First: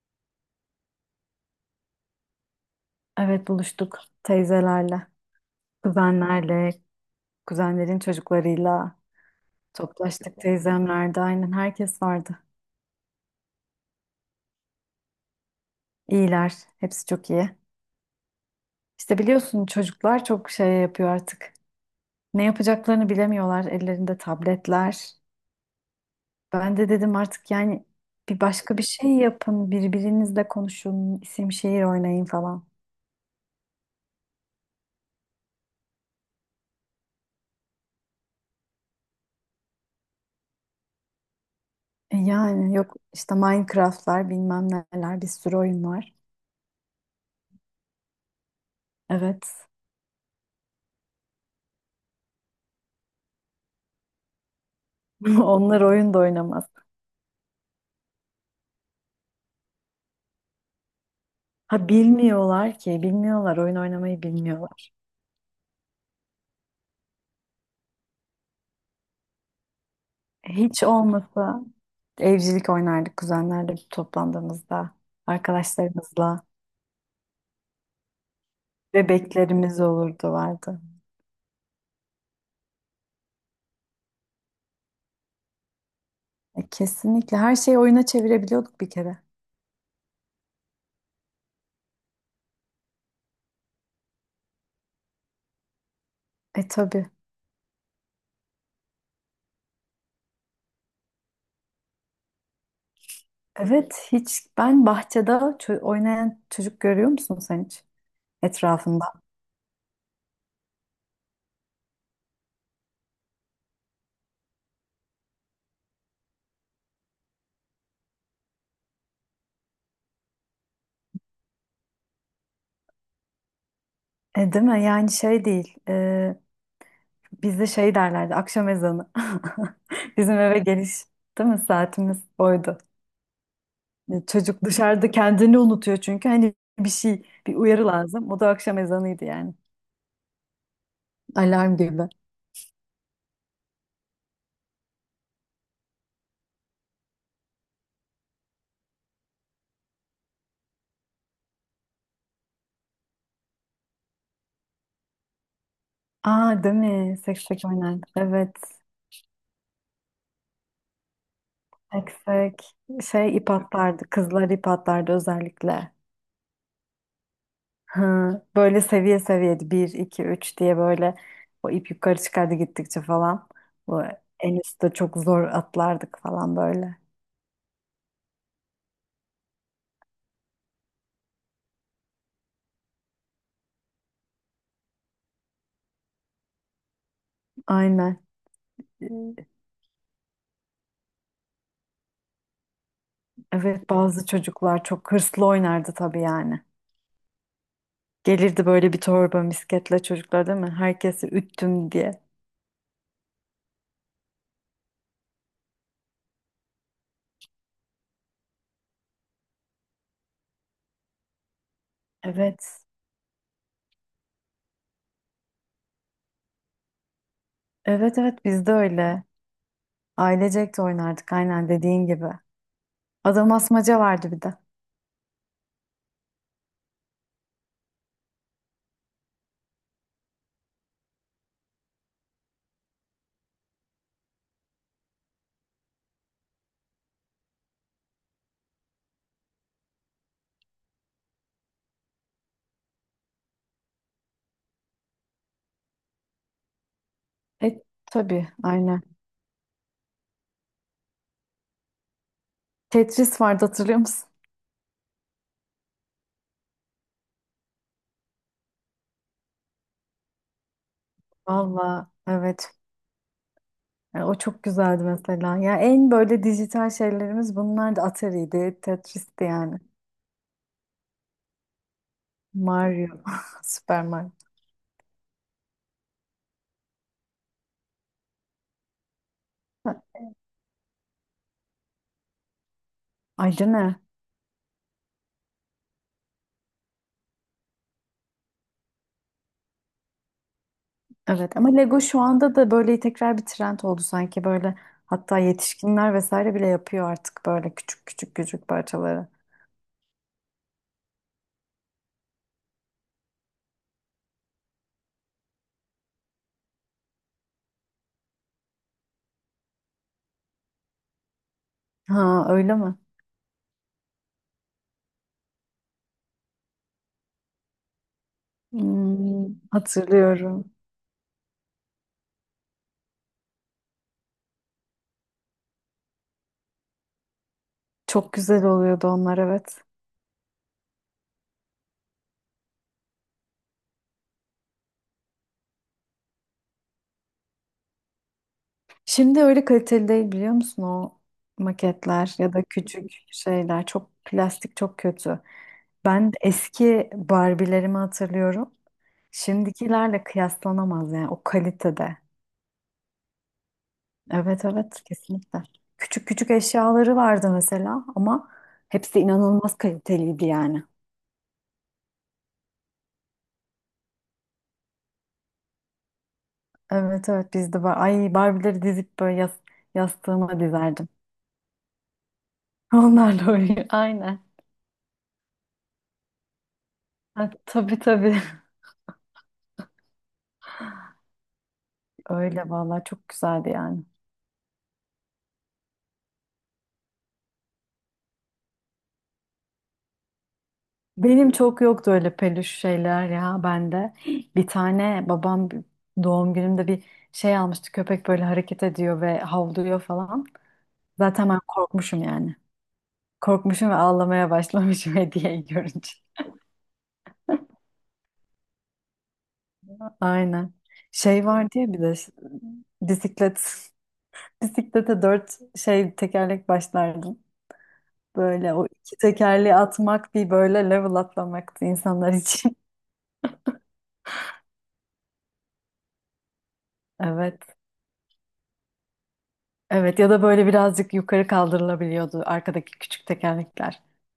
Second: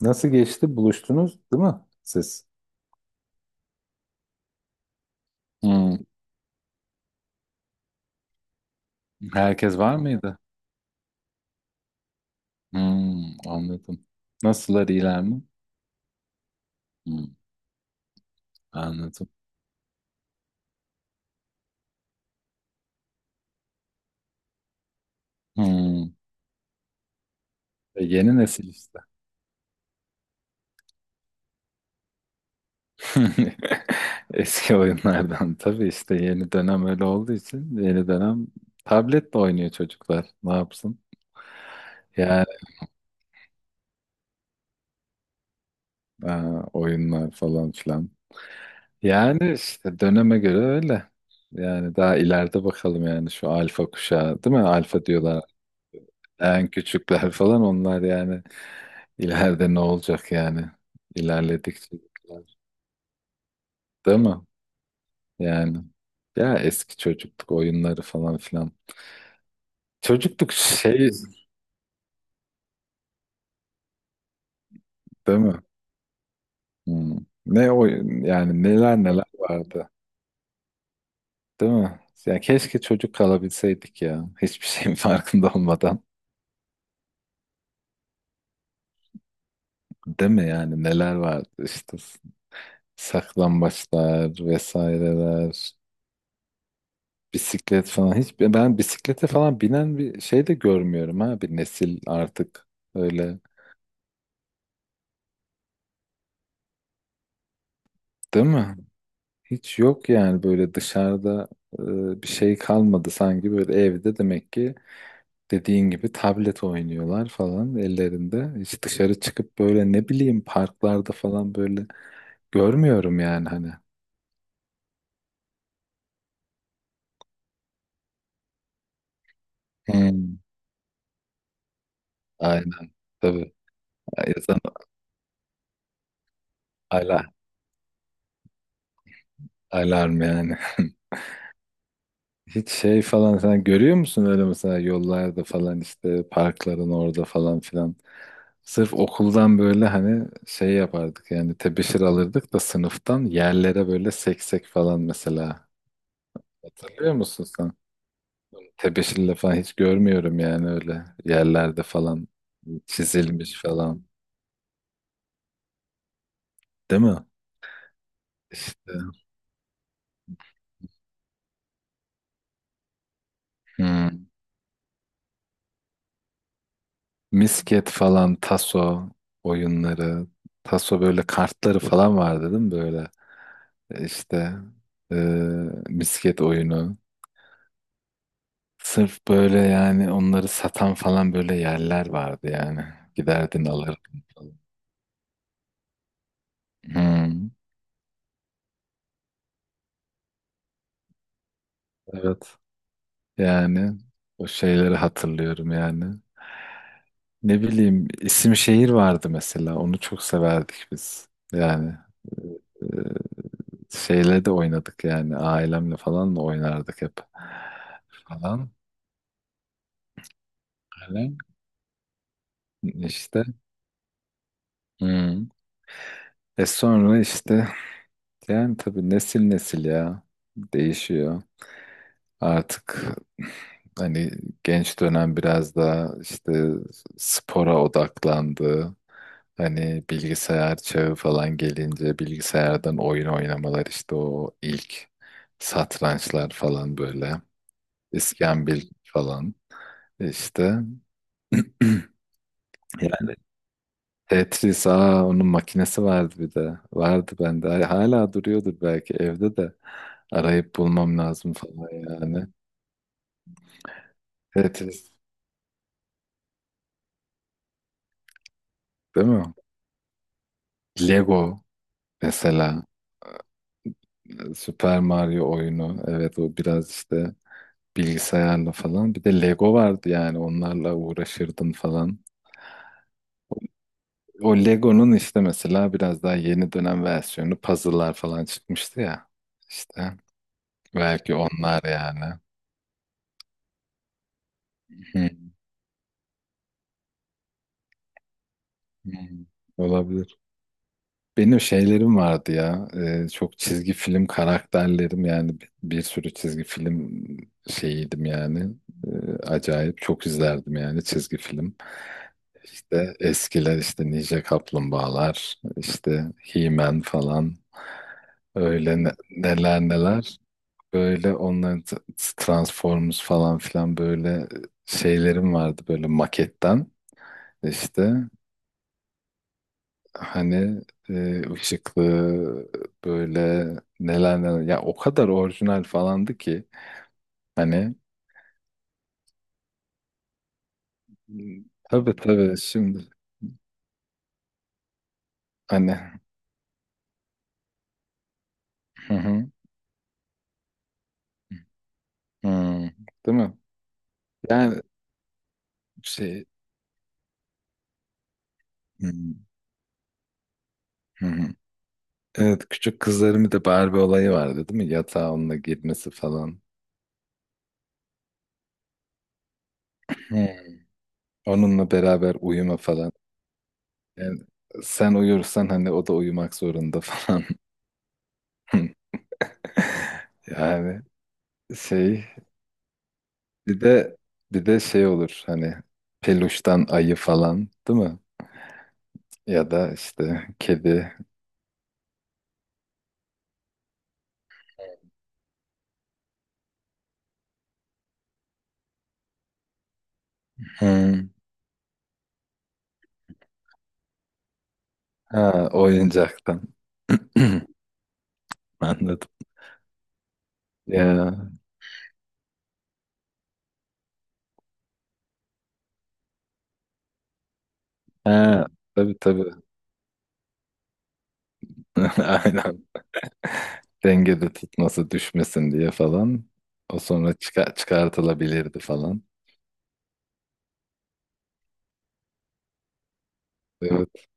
Nasıl geçti? Buluştunuz, değil mi siz? Evet buluştuk teyzelerle, Hmm. kuzenlerle, kuzenlerin çocuklarıyla Herkes var toplaştık. mıydı? Teyzemlerde aynen herkes vardı. Hmm, anladım. Nasıllar iyiler mi? İyiler, hepsi çok Hmm, iyi. İşte anladım. biliyorsun çocuklar çok şey yapıyor artık. Ne yapacaklarını bilemiyorlar, ellerinde tabletler. Hmm. Ben de dedim artık yani E, yeni bir nesil başka bir işte. şey yapın, birbirinizle konuşun, isim şehir oynayın falan. Eski oyunlardan tabii işte yeni dönem öyle olduğu için yeni dönem tabletle oynuyor çocuklar. Ne yapsın? E Yani yani yok işte Minecraft'lar bilmem neler bir sürü oyun var. e, oyunlar falan filan. Yani Evet. işte döneme göre öyle. Yani daha ileride bakalım yani şu alfa kuşağı değil mi? Alfa diyorlar. Onlar oyun da oynamaz. En küçükler falan onlar yani ileride ne olacak yani ilerledikçe, Ha bilmiyorlar ki, bilmiyorlar. Oyun değil oynamayı mi? bilmiyorlar. Yani ya eski çocukluk oyunları falan filan. Çocukluk Hiç şey, olmasa evcilik oynardık kuzenlerle toplandığımızda, değil mi? arkadaşlarımızla. Hmm. Ne oyun yani, neler neler Bebeklerimiz vardı, olurdu vardı. değil mi? Ya keşke çocuk kalabilseydik ya, hiçbir şeyin farkında olmadan. E, kesinlikle her şeyi oyuna çevirebiliyorduk bir kere. Değil mi? Yani neler vardı işte, saklambaçlar vesaireler. E tabii. Bisiklet falan hiç, ben bisiklete falan binen bir şey de görmüyorum, ha, bir nesil artık öyle, Evet hiç ben bahçede oynayan çocuk görüyor musun sen hiç değil mi? etrafında? Hiç yok yani böyle dışarıda, bir şey kalmadı sanki, böyle evde demek ki, dediğin gibi tablet oynuyorlar falan ellerinde. Hiç dışarı çıkıp böyle ne bileyim parklarda falan böyle görmüyorum yani, hani. E, değil mi? Yani şey değil. Bizde şey derlerdi akşam ezanı. Bizim Hmm. eve geliş değil mi saatimiz oydu. Aynen tabii. E, Yazan, çocuk dışarıda kendini unutuyor çünkü hani bir ala şey bir uyarı lazım. O da akşam ezanıydı yani. alarm yani. Alarm gibi. Hiç şey falan sen görüyor musun öyle, mesela yollarda falan işte, parkların orada falan filan. Sırf okuldan böyle hani şey yapardık yani, tebeşir alırdık da sınıftan, yerlere böyle seksek falan mesela. Aa değil Hatırlıyor mi? musun Seksek sen? oynardık. Evet. Tebeşirle falan hiç görmüyorum yani, öyle yerlerde falan Seksek. Şey ip çizilmiş falan. atlardı. Kızlar ip atlardı özellikle. Değil mi? Hı. Böyle İşte. seviye seviyedi. Bir, iki, üç diye böyle o ip yukarı çıkardı gittikçe falan. Bu Hmm. en üstte çok zor atlardık falan böyle. Misket falan, taso oyunları, taso, böyle kartları falan vardı değil mi böyle? İşte e, misket oyunu. Aynen. Sırf böyle yani, onları satan falan böyle yerler vardı yani. Giderdin Evet alırdın bazı falan. çocuklar çok hırslı oynardı tabii yani. Hmm, Gelirdi böyle bir torba misketle çocuklar değil mi? Herkesi üttüm diye. evet. Yani o şeyleri hatırlıyorum yani. Ne bileyim, isim şehir vardı mesela. Onu çok severdik biz. Yani Evet. e, şeyle de oynadık yani. Ailemle falan da oynardık hep. Evet evet biz Falan. de öyle. Ailecek de Öyle. oynardık aynen dediğin gibi. İşte. Adam asmaca vardı bir de. Hmm. E sonra işte. Yani tabii nesil nesil ya, değişiyor. Artık hani genç dönem biraz daha işte spora odaklandı. Hani bilgisayar çağı falan gelince bilgisayardan oyun oynamalar, işte o ilk satrançlar falan böyle. E tabii İskambil aynen. falan işte. Yani Tetris vardı hatırlıyor musun? Tetris, aa, onun makinesi vardı bir de. Vardı bende. Hala duruyordur belki evde de. Arayıp bulmam lazım falan Valla yani. evet. E, o çok güzeldi Tetris, mesela. Ya en böyle dijital şeylerimiz bunlar da Atari'ydi, değil mi? Tetris'ti yani. Lego mesela. Mario, Super Mario. Super Mario oyunu. Evet, o biraz işte bilgisayarla falan. Bir de Lego Ha, vardı yani, onlarla uğraşırdın falan. ayrı ne? O Lego'nun işte mesela biraz daha yeni dönem versiyonu, puzzle'lar falan çıkmıştı ya. İşte belki Evet ama onlar Lego şu yani. anda da böyle tekrar bir trend oldu sanki böyle, Hı, hatta yetişkinler vesaire bile yapıyor artık böyle küçük küçük küçük parçaları. hı. Olabilir. Benim şeylerim vardı ya. Çok çizgi film karakterlerim yani, bir sürü çizgi film şeyiydim yani. Acayip çok izlerdim yani çizgi film. Ha öyle mi? İşte eskiler işte Ninja Kaplumbağalar, işte He-Man falan. Öyle Hmm, neler neler. hatırlıyorum. Böyle onların Transformers falan filan, böyle şeylerim vardı böyle maketten işte. Çok güzel oluyordu onlar, evet. Hani ışıklı böyle, neler neler ya, o kadar orijinal falandı ki hani. Şimdi öyle kaliteli değil biliyor musun o Hmm. Tabii maketler ya tabii, da şimdi küçük şeyler, çok plastik çok kötü. hani, Ben eski Barbie'lerimi hatırlıyorum. hı hı, Şimdikilerle kıyaslanamaz yani o kalitede. hı, değil mi? Evet Yani evet kesinlikle. Küçük şey, küçük eşyaları vardı mesela ama hı, hepsi inanılmaz kaliteliydi yani. hı, hı. Evet, küçük kızlarımın da Barbie olayı vardı, değil mi? Yatağa onunla girmesi falan. Evet evet bizde var. Ay Barbie'leri dizip böyle Hı. yastığıma dizerdim. Onunla beraber uyuma falan. Onlarla oynuyor. Yani Aynen. sen uyursan hani, o da uyumak zorunda falan. Ha, tabii tabii. Yani şey, Öyle vallahi çok güzeldi Bir yani. de bir de şey olur hani, peluştan ayı, falan değil mi? Ya da işte kedi. Benim çok yoktu öyle peluş şeyler ya bende. Bir tane babam doğum günümde bir şey almıştı. Köpek böyle hareket ediyor ve havlıyor falan. Hmm. Zaten ben korkmuşum yani. Korkmuşum ve ağlamaya başlamışım hediyeyi Ha, görünce. oyuncaktan. Anladım. Aynen. Şey Ya. var diye bir de bisiklet. Bisiklete dört tekerlek başlardım. Ha, Böyle o tabii iki tabii. tekerleği atmak bir böyle level atlamaktı insanlar için. Aynen. Dengede tutması, düşmesin diye falan. O sonra Evet. çıkartılabilirdi falan. Evet ya da böyle birazcık yukarı kaldırılabiliyordu arkadaki küçük tekerlekler. Evet.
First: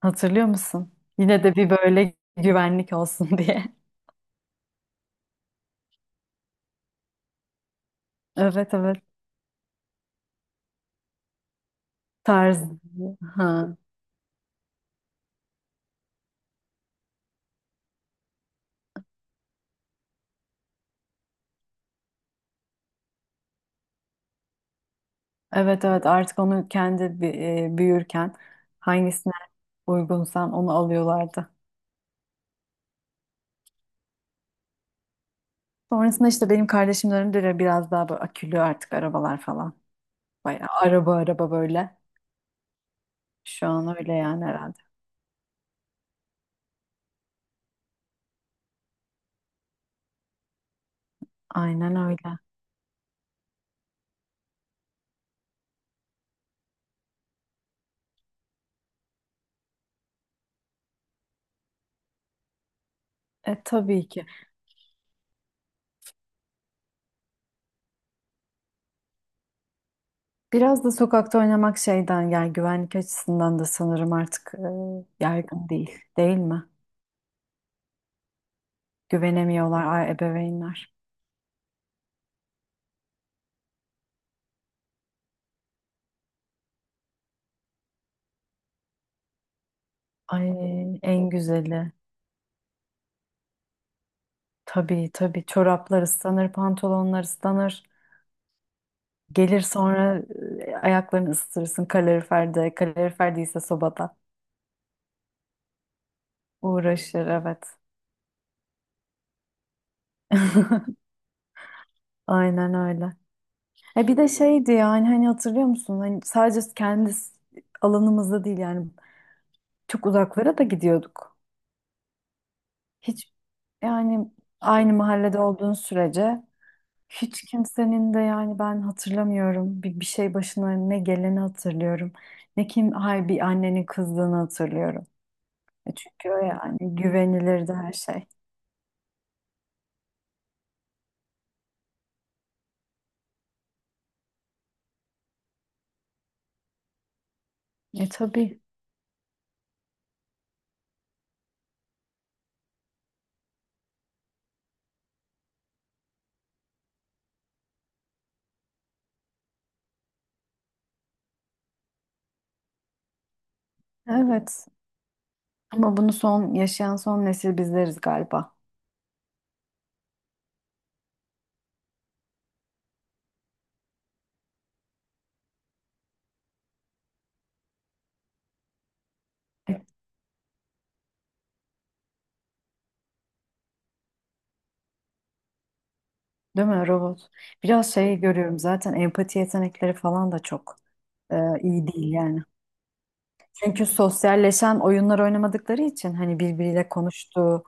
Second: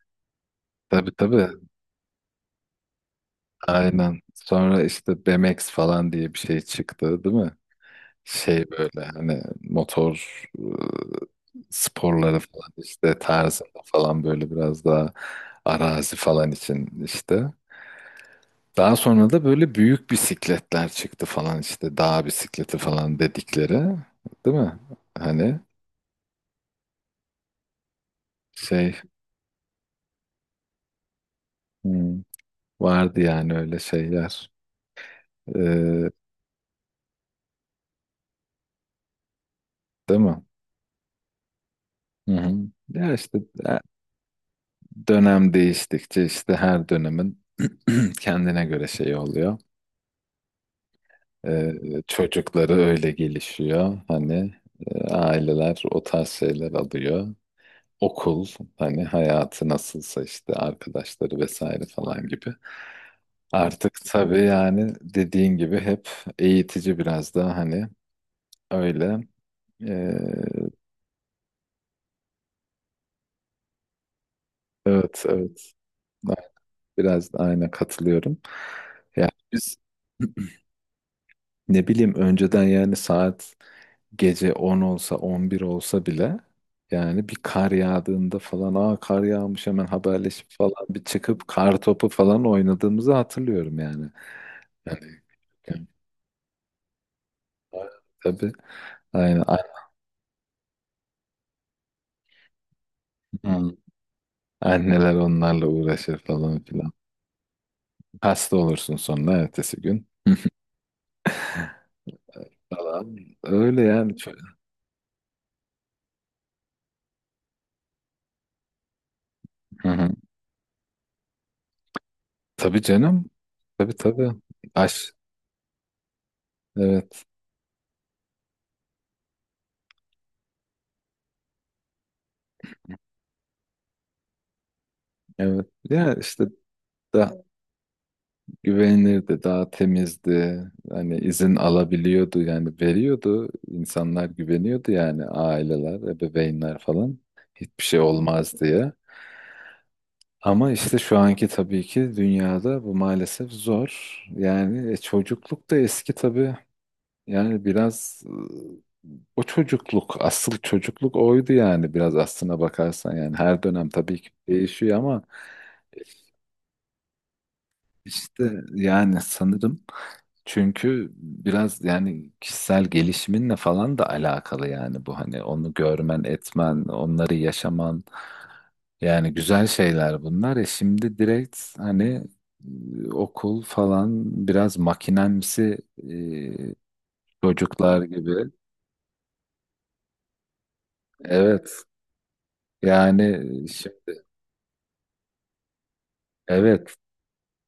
Hatırlıyor musun? Tabii Yine tabii. de bir böyle güvenlik olsun diye. Aynen. Sonra işte BMX falan diye bir şey çıktı, değil mi? Şey Evet evet. böyle hani motor sporları Tarz. falan işte, Ha. tarzında falan, böyle biraz daha arazi falan için işte. Daha sonra da böyle büyük bisikletler çıktı falan, işte dağ bisikleti falan dedikleri, değil mi? Hani Evet evet artık onu kendi büyürken şey hangisine uygunsan onu alıyorlardı. hmm, vardı yani öyle şeyler. Ee, Sonrasında işte benim kardeşimin de biraz daha böyle akülü artık arabalar falan. değil mi? Bayağı araba araba böyle. Hı hı. Ya işte Şu e, an öyle yani herhalde. dönem değiştikçe işte, her dönemin kendine göre şey oluyor. Ee, Aynen öyle. çocukları öyle gelişiyor. Hani aileler o tarz şeyler alıyor. Okul hani, hayatı nasılsa işte, arkadaşları vesaire falan gibi. E Artık tabii ki. tabii yani, dediğin gibi hep eğitici biraz daha, hani öyle. Ee, Biraz da sokakta oynamak şeyden yani güvenlik açısından da sanırım artık evet yaygın evet, değil. Değil mi? biraz da aynı katılıyorum. Ya biz Güvenemiyorlar ebeveynler. ne bileyim, önceden yani saat gece 10 olsa, 11 olsa bile, yani bir kar yağdığında falan, aa, kar yağmış, hemen haberleşip falan Ay bir en çıkıp kar güzeli. topu falan oynadığımızı hatırlıyorum yani. Yani, Tabii tabii yani çoraplar ıslanır, pantolonlar ıslanır. tabii, aynen, Gelir sonra ayaklarını ısıtırsın kaloriferde. Kalorifer değilse an- sobada. anneler onlarla uğraşır falan filan. Uğraşır evet. Hasta olursun sonra ertesi gün. Hı. Aynen öyle. Falan. Öyle E bir yani. de şeydi yani hani hatırlıyor musun? Hani sadece kendi alanımızda değil yani Hı çok hı. uzaklara da gidiyorduk. Tabii canım. Hiç Tabii tabii. yani aynı Aş. mahallede olduğun sürece Evet. hiç kimsenin de yani ben hatırlamıyorum, bir şey başına ne geleni hatırlıyorum. Ne kim hay bir annenin kızdığını hatırlıyorum. Evet. E Ya çünkü o işte yani daha güvenilirdi her şey. güvenilirdi, daha temizdi. Hani izin alabiliyordu yani, veriyordu. İnsanlar güveniyordu yani, aileler, ebeveynler falan. Hiçbir şey E olmaz tabii. diye. Ama işte şu anki tabii ki dünyada bu maalesef zor. Yani çocukluk da eski tabii. Yani biraz e, o çocukluk, asıl çocukluk oydu yani, biraz aslına bakarsan. Yani her dönem tabii ki Evet. değişiyor, ama Ama bunu son yaşayan son nesil bizleriz galiba. işte yani sanırım. Çünkü biraz yani kişisel gelişiminle falan da alakalı yani bu, hani onu görmen, etmen, onları yaşaman, yani güzel E, şeyler bunlar. E şimdi direkt hani okul falan biraz makinemsi, değil mi e, robot? Biraz çocuklar şey gibi. görüyorum zaten, empati yetenekleri falan da çok e, Evet iyi değil yani. yani, Çünkü şi- sosyalleşen oyunlar oynamadıkları için hani birbiriyle evet, konuştu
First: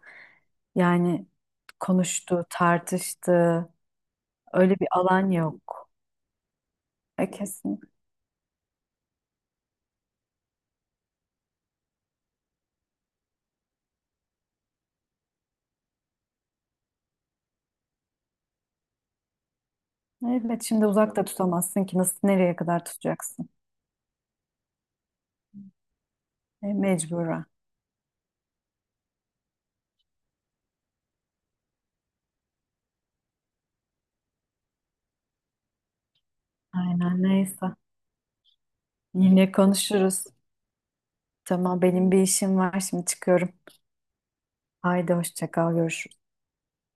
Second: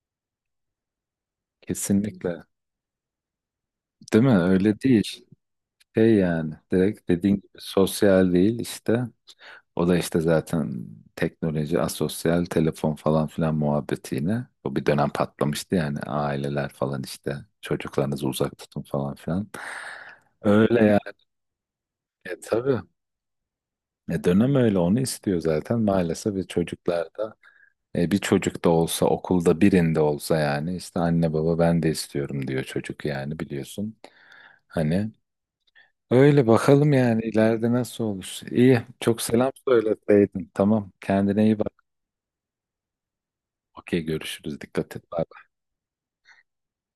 yani, kesinlikle, konuştu, tartıştı. değil mi? Öyle Öyle bir değil. alan yok. Şey yani direkt, E dediğin gibi kesin. sosyal değil işte. O da işte zaten teknoloji, asosyal, telefon falan filan muhabbeti yine. O bir dönem patlamıştı yani, aileler falan işte, çocuklarınızı uzak tutun falan filan. Evet Öyle şimdi yani uzakta tutamazsın ki, nasıl nereye tabii. kadar tutacaksın? E, dönem öyle onu istiyor zaten maalesef, ve E, çocuklarda mecburen. Bir çocuk da olsa, okulda birinde olsa yani, işte anne baba, ben de istiyorum diyor çocuk yani, biliyorsun. Hani, öyle bakalım yani Aynen ileride neyse. nasıl olur. İyi. Çok selam Yine konuşuruz. söyleseydin. Tamam. Kendine iyi Tamam bak. benim bir işim var, şimdi çıkıyorum. Okey, görüşürüz. Dikkat et. Haydi Bye. hoşça kal, görüşürüz.